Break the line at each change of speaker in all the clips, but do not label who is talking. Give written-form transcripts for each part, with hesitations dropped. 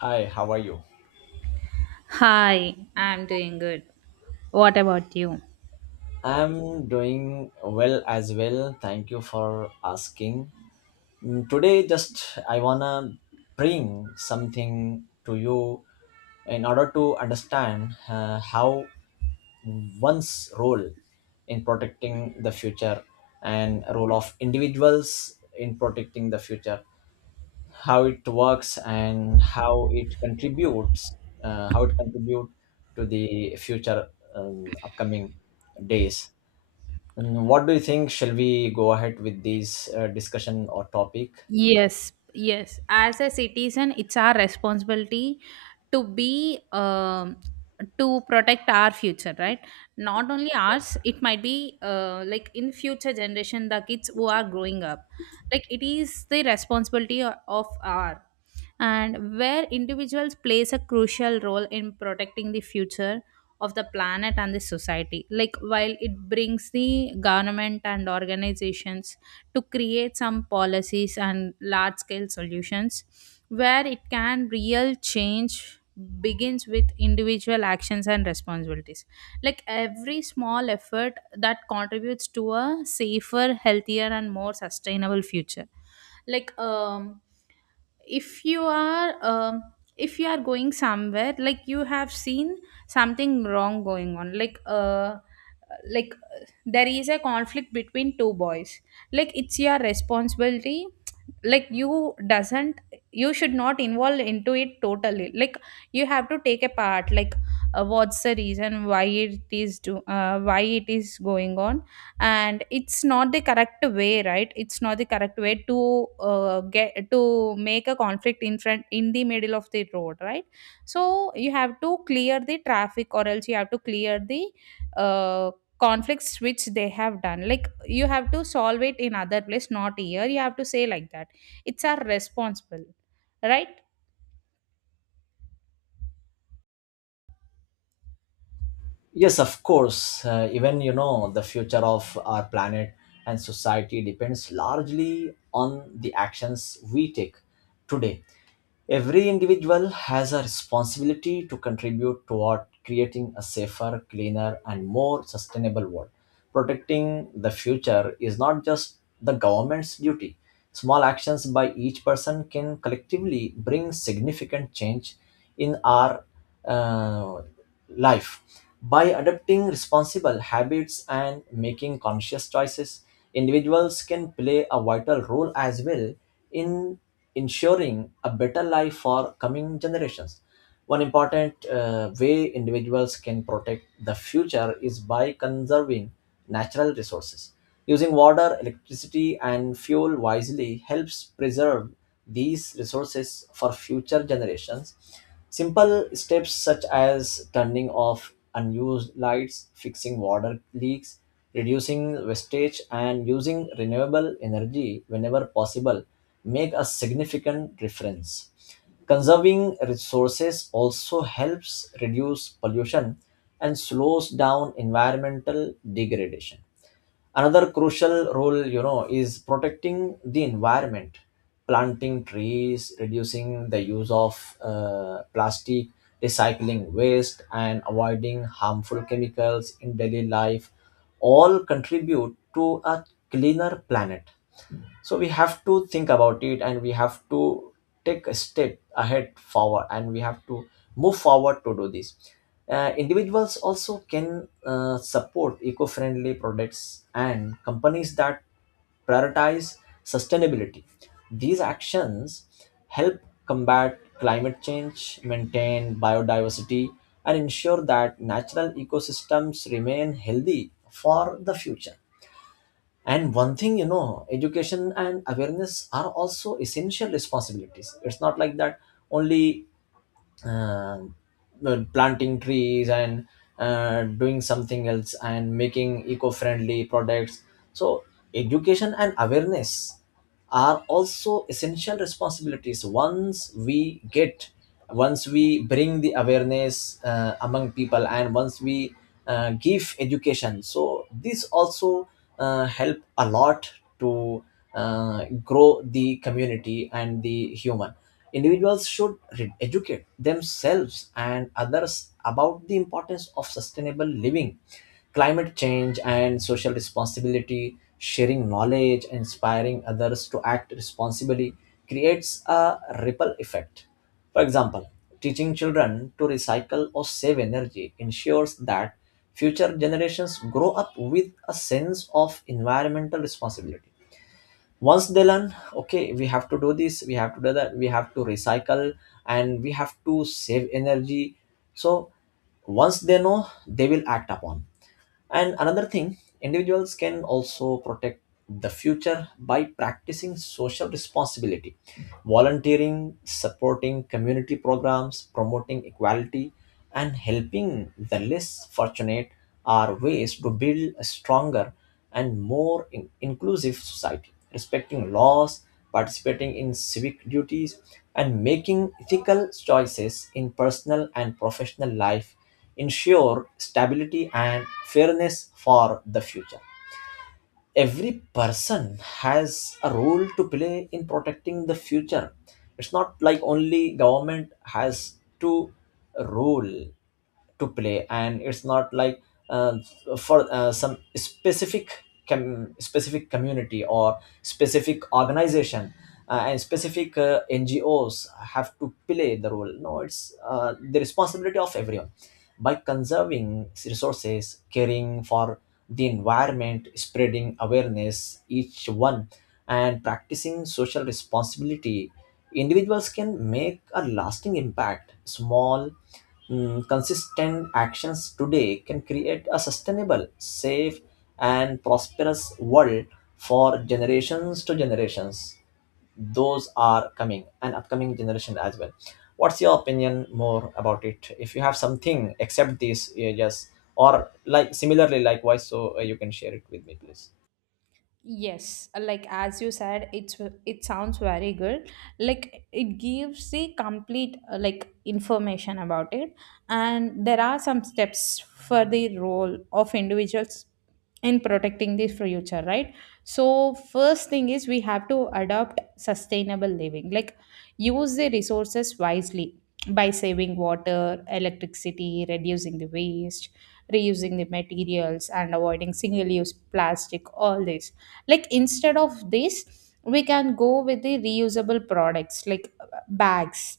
Hi, how are you?
Hi, I'm doing good. What about you?
I'm doing well as well. Thank you for asking. Today, just I wanna bring something to you in order to understand how one's role in protecting the future and role of individuals in protecting the future, how it works and how it contributes, how it contribute to the future upcoming days. And what do you think? Shall we go ahead with this discussion or topic?
Yes. As a citizen, it's our responsibility to be to protect our future, right? Not only ours, it might be like in future generation, the kids who are growing up. Like it is the responsibility of our, and where individuals plays a crucial role in protecting the future of the planet and the society, like while it brings the government and organizations to create some policies and large scale solutions where it can real change begins with individual actions and responsibilities, like every small effort that contributes to a safer, healthier and more sustainable future. Like, if you are um, if you are going somewhere, like you have seen something wrong going on, like there is a conflict between two boys, like it's your responsibility. Like you doesn't, you should not involve into it totally. Like you have to take a part, like what's the reason, why it is do why it is going on. And it's not the correct way, right? It's not the correct way to get to make a conflict in front, in the middle of the road, right? So you have to clear the traffic, or else you have to clear the uh, conflicts which they have done. Like, you have to solve it in other place, not here, you have to say like that. It's our responsible, right?
Yes, of course. Even you know the future of our planet and society depends largely on the actions we take today. Every individual has a responsibility to contribute toward creating a safer, cleaner, and more sustainable world. Protecting the future is not just the government's duty. Small actions by each person can collectively bring significant change in our uh, life. By adopting responsible habits and making conscious choices, individuals can play a vital role as well in ensuring a better life for coming generations. One important way individuals can protect the future is by conserving natural resources. Using water, electricity, and fuel wisely helps preserve these resources for future generations. Simple steps such as turning off unused lights, fixing water leaks, reducing wastage, and using renewable energy whenever possible make a significant difference. Conserving resources also helps reduce pollution and slows down environmental degradation. Another crucial role, you know, is protecting the environment. Planting trees, reducing the use of plastic, recycling waste, and avoiding harmful chemicals in daily life all contribute to a cleaner planet. So we have to think about it, and we have to take a step ahead forward, and we have to move forward to do this. Individuals also can support eco-friendly products and companies that prioritize sustainability. These actions help combat climate change, maintain biodiversity, and ensure that natural ecosystems remain healthy for the future. And one thing, you know, education and awareness are also essential responsibilities. It's not like that only uh, planting trees and doing something else and making eco friendly products. So, education and awareness are also essential responsibilities. Once we get, once we bring the awareness among people, and once we give education, so this also help a lot to grow the community and the human. Individuals should educate themselves and others about the importance of sustainable living, climate change, and social responsibility. Sharing knowledge, inspiring others to act responsibly creates a ripple effect. For example, teaching children to recycle or save energy ensures that future generations grow up with a sense of environmental responsibility. Once they learn, okay, we have to do this, we have to do that, we have to recycle, and we have to save energy. So, once they know, they will act upon. And another thing, individuals can also protect the future by practicing social responsibility. Volunteering, supporting community programs, promoting equality, and helping the less fortunate are ways to build a stronger and more inclusive society. Respecting laws, participating in civic duties, and making ethical choices in personal and professional life ensure stability and fairness for the future. Every person has a role to play in protecting the future. It's not like only government has to role to play, and it's not like uh, for some specific community or specific organization and specific ngos have to play the role. No, it's the responsibility of everyone. By conserving resources, caring for the environment, spreading awareness, each one, and practicing social responsibility, individuals can make a lasting impact. Small, consistent actions today can create a sustainable, safe, and prosperous world for generations to generations, those are coming and upcoming generation as well. What's your opinion more about it? If you have something except these yes, or like similarly likewise, so you can share it with me please.
Yes, like as you said, it sounds very good. Like, it gives the complete like information about it, and there are some steps for the role of individuals in protecting the future, right? So first thing is, we have to adopt sustainable living, like use the resources wisely by saving water, electricity, reducing the waste, reusing the materials, and avoiding single-use plastic. All this, like, instead of this, we can go with the reusable products, like bags,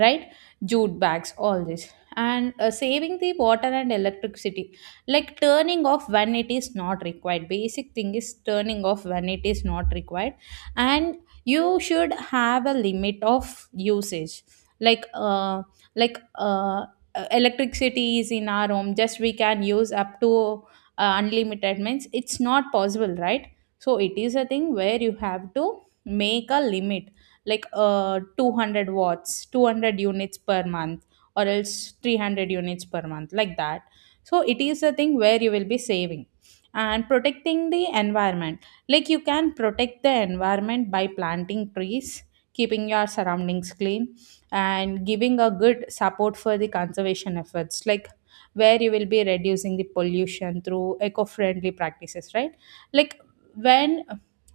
right? Jute bags, all this. And saving the water and electricity, like turning off when it is not required. Basic thing is turning off when it is not required. And you should have a limit of usage, like like uh electricity is in our home. Just we can use up to unlimited, means it's not possible, right? So it is a thing where you have to make a limit, like 200 watts, 200 units per month, or else 300 units per month, like that. So it is a thing where you will be saving and protecting the environment. Like, you can protect the environment by planting trees, keeping your surroundings clean, and giving a good support for the conservation efforts, like where you will be reducing the pollution through eco-friendly practices, right? Like, when,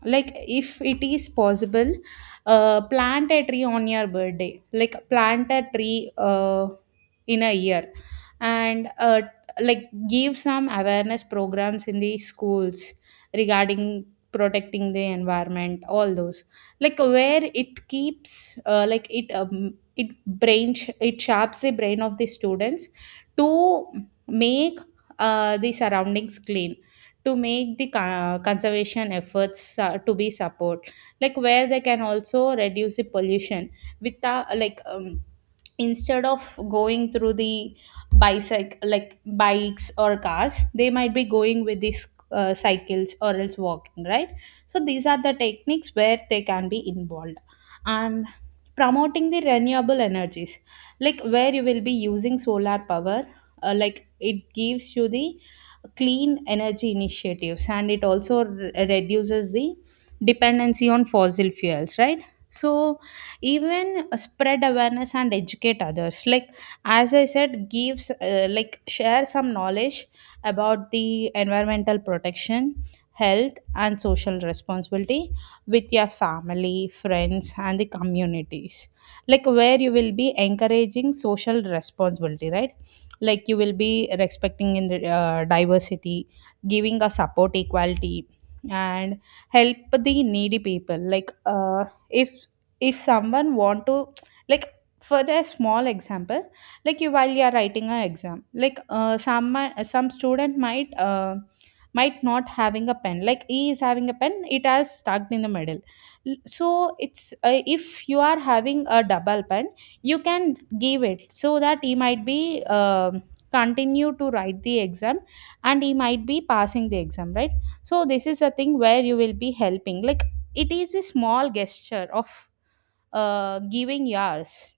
like, if it is possible, plant a tree on your birthday, like plant a tree in a year. And like give some awareness programs in the schools regarding protecting the environment, all those. Like where it keeps like it it it sharps the brain of the students to make the surroundings clean, to make the conservation efforts to be support, like where they can also reduce the pollution without instead of going through the bicycle, like bikes or cars, they might be going with these cycles or else walking, right? So these are the techniques where they can be involved. And promoting the renewable energies, like where you will be using solar power. Like, it gives you the clean energy initiatives and it also reduces the dependency on fossil fuels, right? So even spread awareness and educate others, like as I said, gives like share some knowledge about the environmental protection, health and social responsibility with your family, friends and the communities, like where you will be encouraging social responsibility, right? Like, you will be respecting in the diversity, giving a support, equality, and help the needy people, like if if someone want to, like, for a small example, like, you while you are writing an exam, like some student might not having a pen, like he is having a pen, it has stuck in the middle. So it's if you are having a double pen, you can give it so that he might be continue to write the exam and he might be passing the exam, right? So this is a thing where you will be helping, like it is a small gesture of giving yours.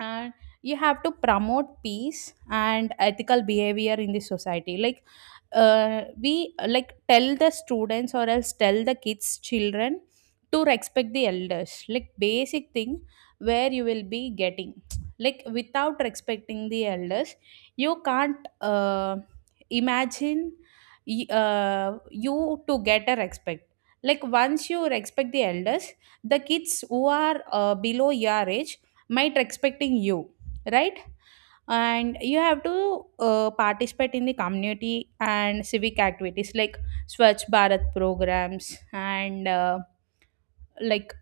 And you have to promote peace and ethical behavior in the society, like we like tell the students or else tell the kids, children, to respect the elders, like basic thing where you will be getting like without respecting the elders, you can't imagine you to get a respect. Like, once you respect the elders, the kids who are below your age, might expecting you, right? And you have to participate in the community and civic activities, like Swachh Bharat programs, and like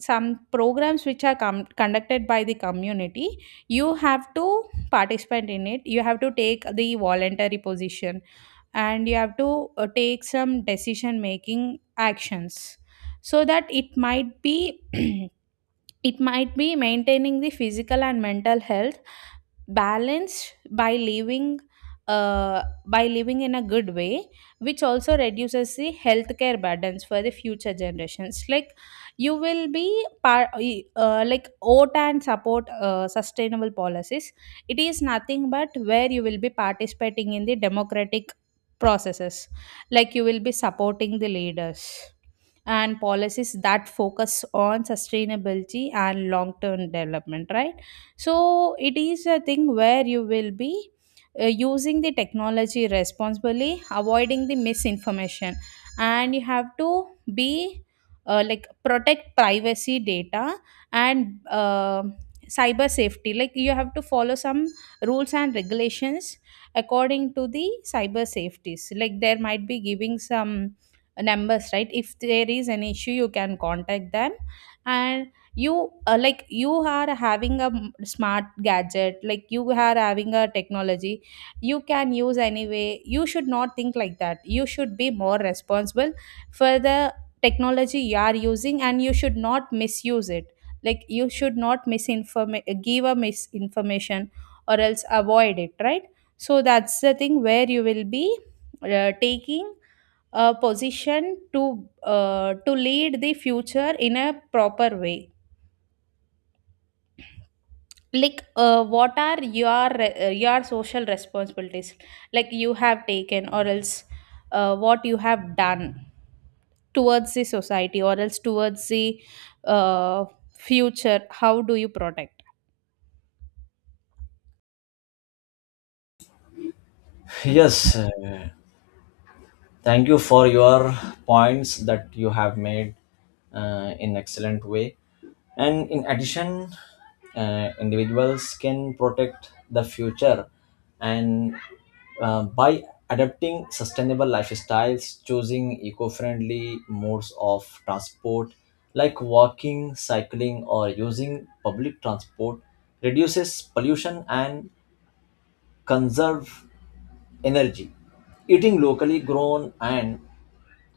some programs which are conducted by the community, you have to participate in it, you have to take the voluntary position, and you have to take some decision making actions, so that it might be it might be maintaining the physical and mental health balance by living in a good way, which also reduces the healthcare burdens for the future generations. Like, you will be par- like vote and support sustainable policies. It is nothing but where you will be participating in the democratic processes. Like, you will be supporting the leaders and policies that focus on sustainability and long term development, right? So it is a thing where you will be using the technology responsibly, avoiding the misinformation. And you have to be like protect privacy data and cyber safety, like you have to follow some rules and regulations according to the cyber safeties, like there might be giving some numbers, right? If there is an issue, you can contact them. And you like you are having a smart gadget, like you are having a technology, you can use anyway, you should not think like that, you should be more responsible for the technology you are using, and you should not misuse it. Like, you should not misinform give a misinformation, or else avoid it, right? So that's the thing where you will be taking position to lead the future in a proper way. Like what are your your social responsibilities, like you have taken, or else what you have done towards the society or else towards the uh, future, how do you protect?
Yes, thank you for your points that you have made in excellent way. And in addition, individuals can protect the future and by adapting sustainable lifestyles, choosing eco friendly modes of transport like walking, cycling, or using public transport, reduces pollution and conserve energy. Eating locally grown and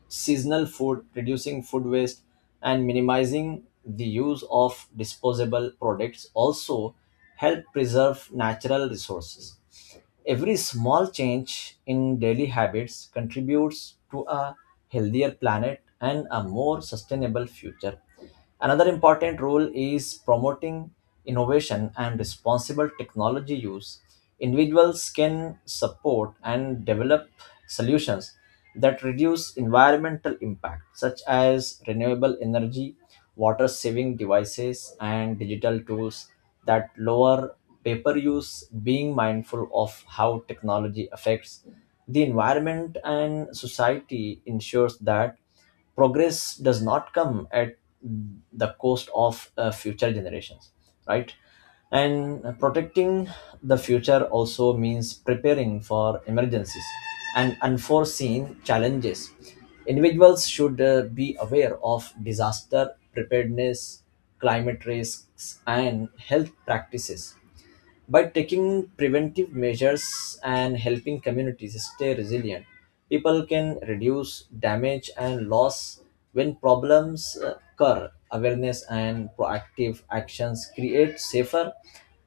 seasonal food, reducing food waste, and minimizing the use of disposable products also help preserve natural resources. Every small change in daily habits contributes to a healthier planet and a more sustainable future. Another important role is promoting innovation and responsible technology use. Individuals can support and develop solutions that reduce environmental impact, such as renewable energy, water saving devices, and digital tools that lower paper use. Being mindful of how technology affects the environment and society ensures that progress does not come at the cost of future generations, right? And protecting the future also means preparing for emergencies and unforeseen challenges. Individuals should be aware of disaster preparedness, climate risks, and health practices. By taking preventive measures and helping communities stay resilient, people can reduce damage and loss when problems occur. Awareness and proactive actions create safer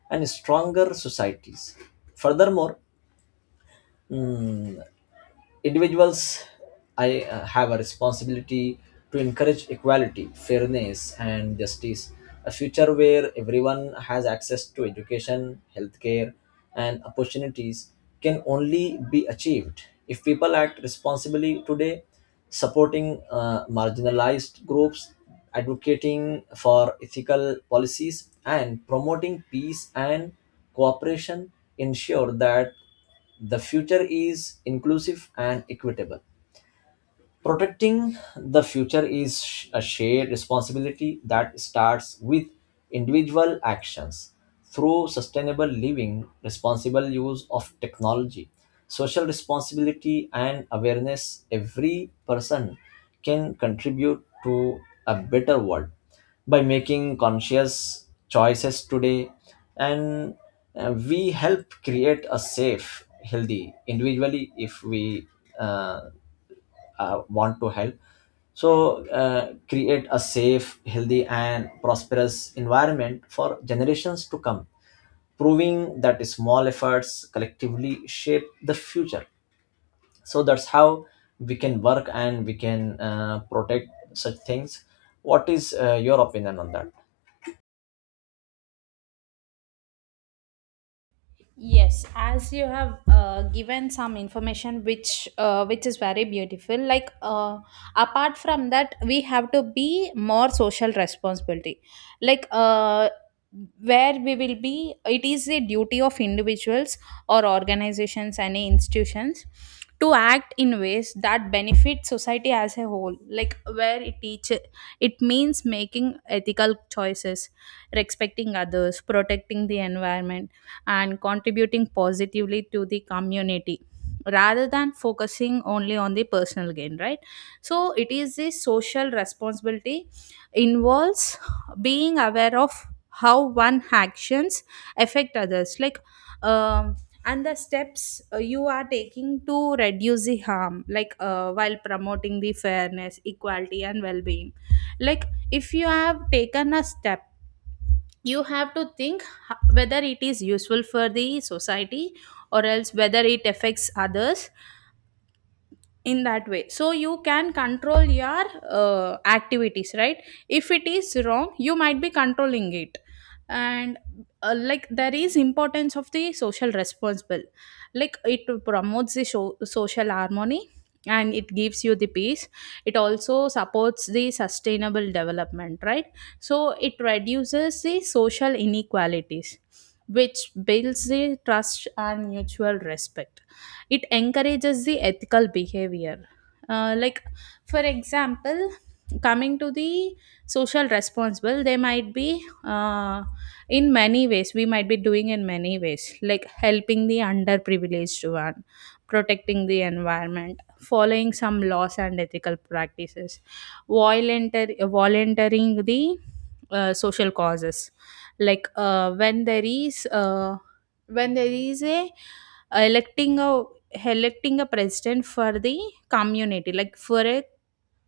and stronger societies. Furthermore, mm, individuals I have a responsibility to encourage equality, fairness, and justice. A future where everyone has access to education, healthcare, and opportunities can only be achieved if people act responsibly today. Supporting marginalized groups, advocating for ethical policies, and promoting peace and cooperation ensure that the future is inclusive and equitable. Protecting the future is a shared responsibility that starts with individual actions. Through sustainable living, responsible use of technology, social responsibility, and awareness. Every person can contribute to a better world by making conscious choices today, and we help create a safe, healthy individually if we uh, want to help. So create a safe, healthy, and prosperous environment for generations to come, proving that small efforts collectively shape the future. So that's how we can work and we can protect such things. What is your opinion on that?
Yes, as you have given some information which is very beautiful. Like apart from that, we have to be more social responsibility. Like where we will be, it is a duty of individuals or organizations, any institutions, to act in ways that benefit society as a whole. Like where it teach, it means making ethical choices, respecting others, protecting the environment and contributing positively to the community rather than focusing only on the personal gain, right? So it is the social responsibility, involves being aware of how one actions affect others, like um, and the steps you are taking to reduce the harm, like while promoting the fairness, equality and well-being. Like, if you have taken a step, you have to think whether it is useful for the society, or else whether it affects others in that way, so you can control your activities, right? If it is wrong, you might be controlling it. And like, there is importance of the social responsible, like it promotes the so social harmony and it gives you the peace. It also supports the sustainable development, right? So it reduces the social inequalities, which builds the trust and mutual respect, it encourages the ethical behavior. Like, for example, coming to the social responsible, they might be in many ways, we might be doing in many ways, like helping the underprivileged one, protecting the environment, following some laws and ethical practices, volunteering the social causes, like when there is a electing a electing a president for the community, like for a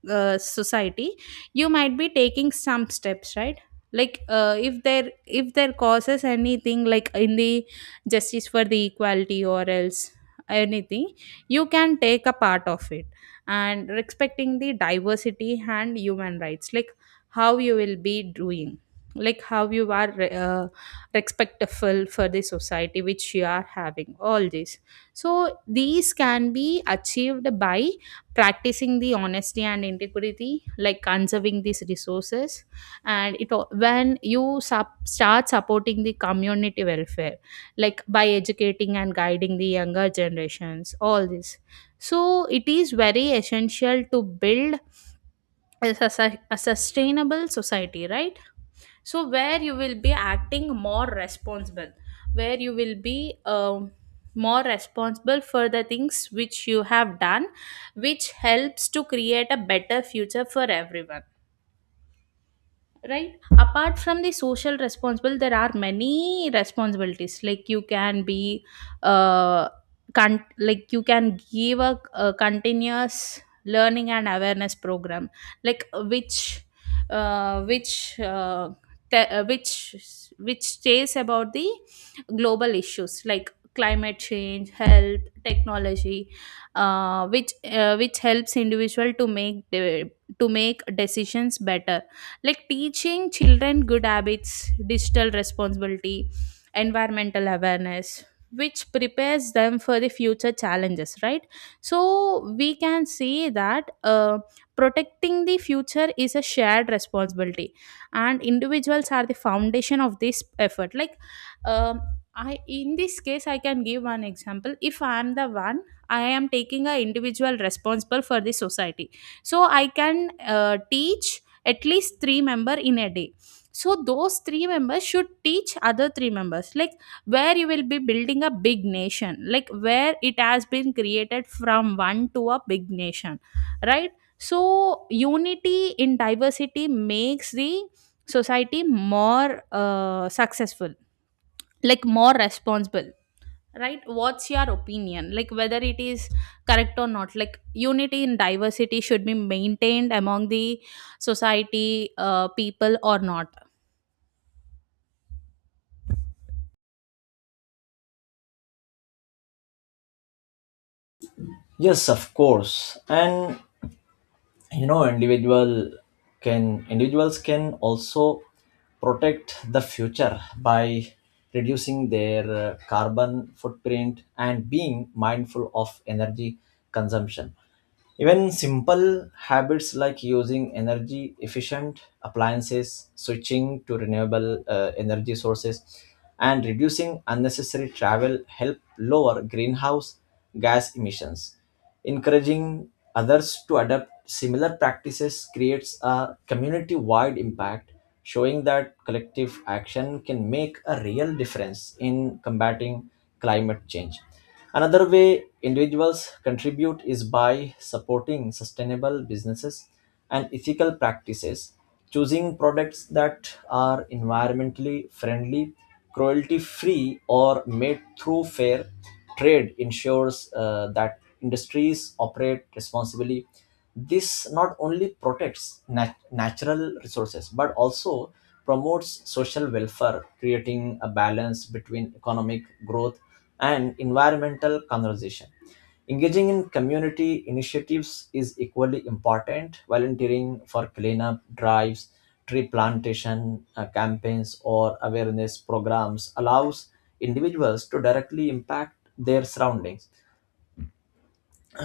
society, you might be taking some steps, right? Like if there, if there causes anything, like in the justice for the equality or else anything, you can take a part of it. And respecting the diversity and human rights, like how you will be doing, like how you are respectful for the society which you are having, all this. So these can be achieved by practicing the honesty and integrity, like conserving these resources, and it when you start supporting the community welfare, like by educating and guiding the younger generations, all this. So it is very essential to build a sustainable society, right? So where you will be acting more responsible, where you will be more responsible for the things which you have done, which helps to create a better future for everyone, right? Apart from the social responsible, there are many responsibilities. Like you can be uh like you can give a continuous learning and awareness program, like which te- which stays about the global issues like climate change, health, technology, which helps individual to to make decisions better. Like teaching children good habits, digital responsibility, environmental awareness, which prepares them for the future challenges, right? So we can say that protecting the future is a shared responsibility, and individuals are the foundation of this effort. Like, um, I in this case, I can give one example. If I am the one, I am taking a individual responsible for the society, so I can teach at least three member in a day, so those three members should teach other three members, like where you will be building a big nation, like where it has been created from one to a big nation, right? So unity in diversity makes the society more successful, like more responsible, right? What's your opinion, like whether it is correct or not, like unity in diversity should be maintained among the society people or not?
Yes, of course. And you know, individuals can also protect the future by reducing their carbon footprint and being mindful of energy consumption. Even simple habits like using energy efficient appliances, switching to renewable energy sources, and reducing unnecessary travel help lower greenhouse gas emissions. Encouraging others to adopt similar practices creates a community wide impact, showing that collective action can make a real difference in combating climate change. Another way individuals contribute is by supporting sustainable businesses and ethical practices. Choosing products that are environmentally friendly, cruelty free, or made through fair trade ensures that industries operate responsibly. This not only protects natural resources but also promotes social welfare, creating a balance between economic growth and environmental conservation. Engaging in community initiatives is equally important. Volunteering for cleanup drives, tree plantation campaigns, or awareness programs allows individuals to directly impact their surroundings.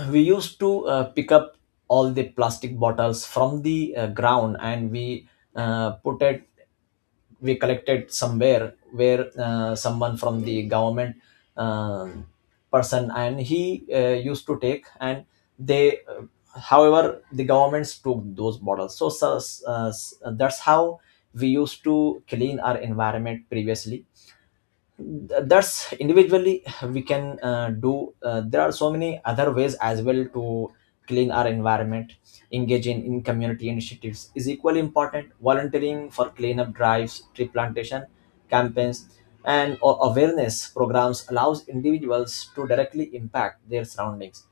We used to pick up all the plastic bottles from the ground, and we put it, we collected somewhere where someone from the government uh, person, and he used to take, and they however the governments took those bottles. So uh, that's how we used to clean our environment previously. That's individually we can do. There are so many other ways as well to clean our environment. Engaging in community initiatives is equally important. Volunteering for cleanup drives, tree plantation campaigns, and awareness programs allows individuals to directly impact their surroundings.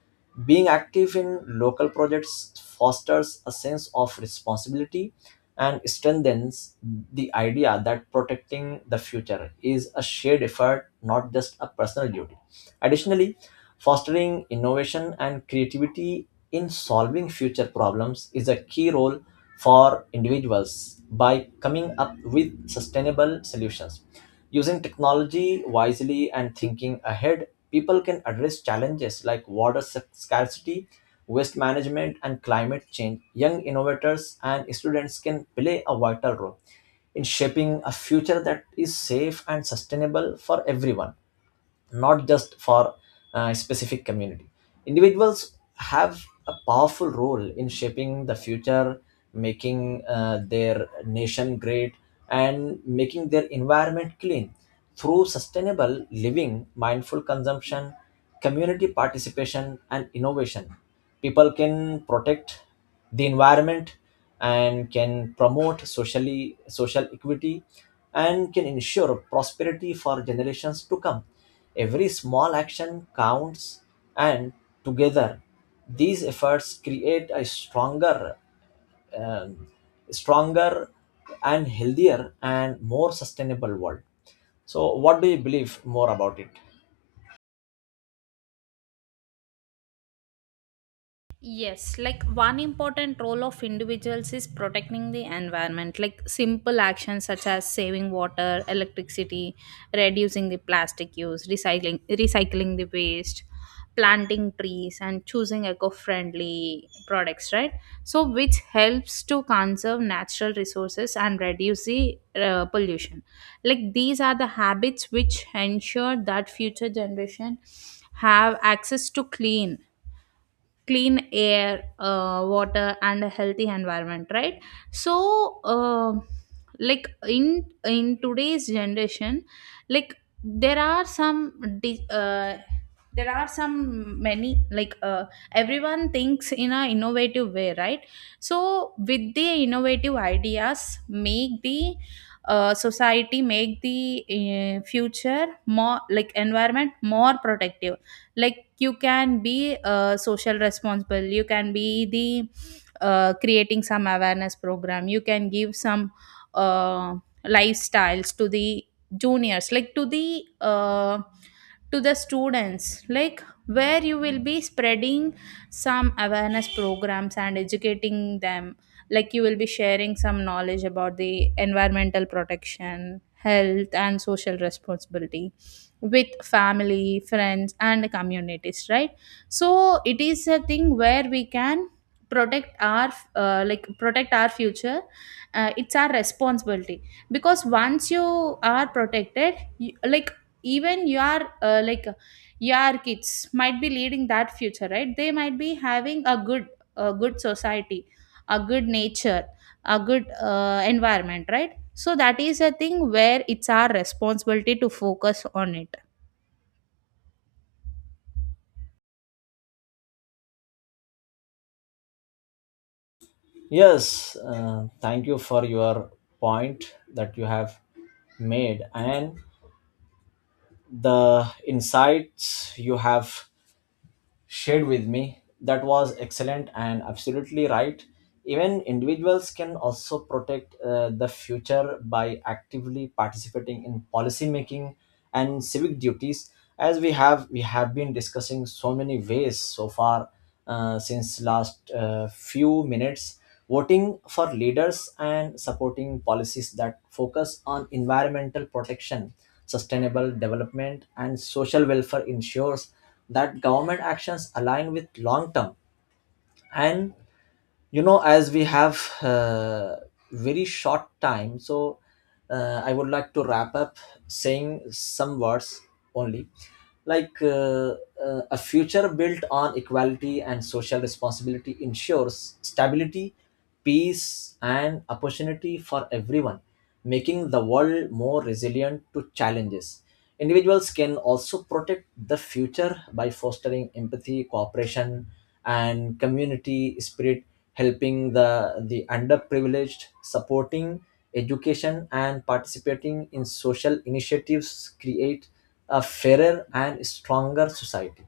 Being active in local projects fosters a sense of responsibility and strengthens the idea that protecting the future is a shared effort, not just a personal duty. Additionally, fostering innovation and creativity in solving future problems is a key role for individuals by coming up with sustainable solutions. Using technology wisely and thinking ahead, people can address challenges like water scarcity, waste management, and climate change. Young innovators and students can play a vital role in shaping a future that is safe and sustainable for everyone, not just for a specific community. Individuals have a powerful role in shaping the future, making their nation great, and making their environment clean. Through sustainable living, mindful consumption, community participation, and innovation, people can protect the environment and can promote socially social equity and can ensure prosperity for generations to come. Every small action counts, and together, these efforts create a stronger um, stronger and healthier and more sustainable world. So, what do you believe more about it?
Yes, like one important role of individuals is protecting the environment. Like simple actions such as saving water, electricity, reducing the plastic use, recycling the waste, planting trees and choosing eco-friendly products, right? So which helps to conserve natural resources and reduce the pollution. Like these are the habits which ensure that future generation have access to clean air, water, and a healthy environment, right? So, uh, like in today's generation, like there are di- uh, there are some many, like everyone thinks in a innovative way, right? So, with the innovative ideas, make the society, make the future more, like environment more protective. Like you can be social responsible, you can be the creating some awareness program, you can give some uh, lifestyles to the juniors, like to the students, like where you will be spreading some awareness programs and educating them, like you will be sharing some knowledge about the environmental protection, health and social responsibility with family, friends and communities, right? So it is a thing where we can protect our like protect our future. It's our responsibility, because once you are protected you, like even you are like your kids might be leading that future, right? They might be having a good, a good society, a good nature, a good environment, right? So that is a thing where it's our responsibility to focus on it.
Yes, thank you for your point that you have made and the insights you have shared with me. That was excellent and absolutely right. Even individuals can also protect the future by actively participating in policy making and civic duties, as we have been discussing so many ways so far since last few minutes. Voting for leaders and supporting policies that focus on environmental protection, sustainable development, and social welfare ensures that government actions align with long term. And you know, as we have very short time, so I would like to wrap up saying some words only. Like a future built on equality and social responsibility ensures stability, peace, and opportunity for everyone, making the world more resilient to challenges. Individuals can also protect the future by fostering empathy, cooperation, and community spirit. Helping the underprivileged, supporting education, and participating in social initiatives create a fairer and stronger society,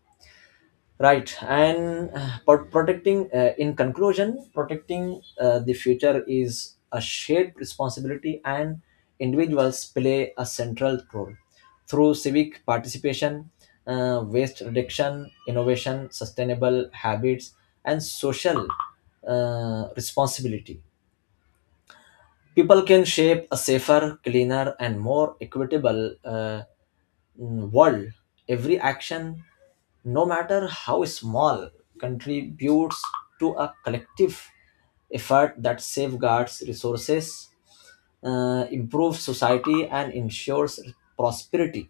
right? And but protecting in conclusion, protecting the future is a shared responsibility, and individuals play a central role. Through civic participation, waste reduction, innovation, sustainable habits, and social responsibility, people can shape a safer, cleaner, and more equitable world. Every action, no matter how small, contributes to a collective effort that safeguards resources, improves society, and ensures prosperity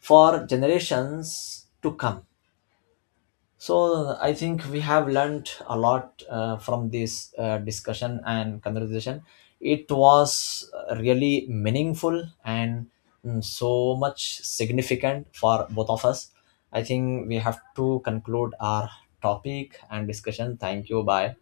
for generations to come. So I think we have learned a lot from this discussion and conversation. It was really meaningful and so much significant for both of us. I think we have to conclude our topic and discussion. Thank you. Bye.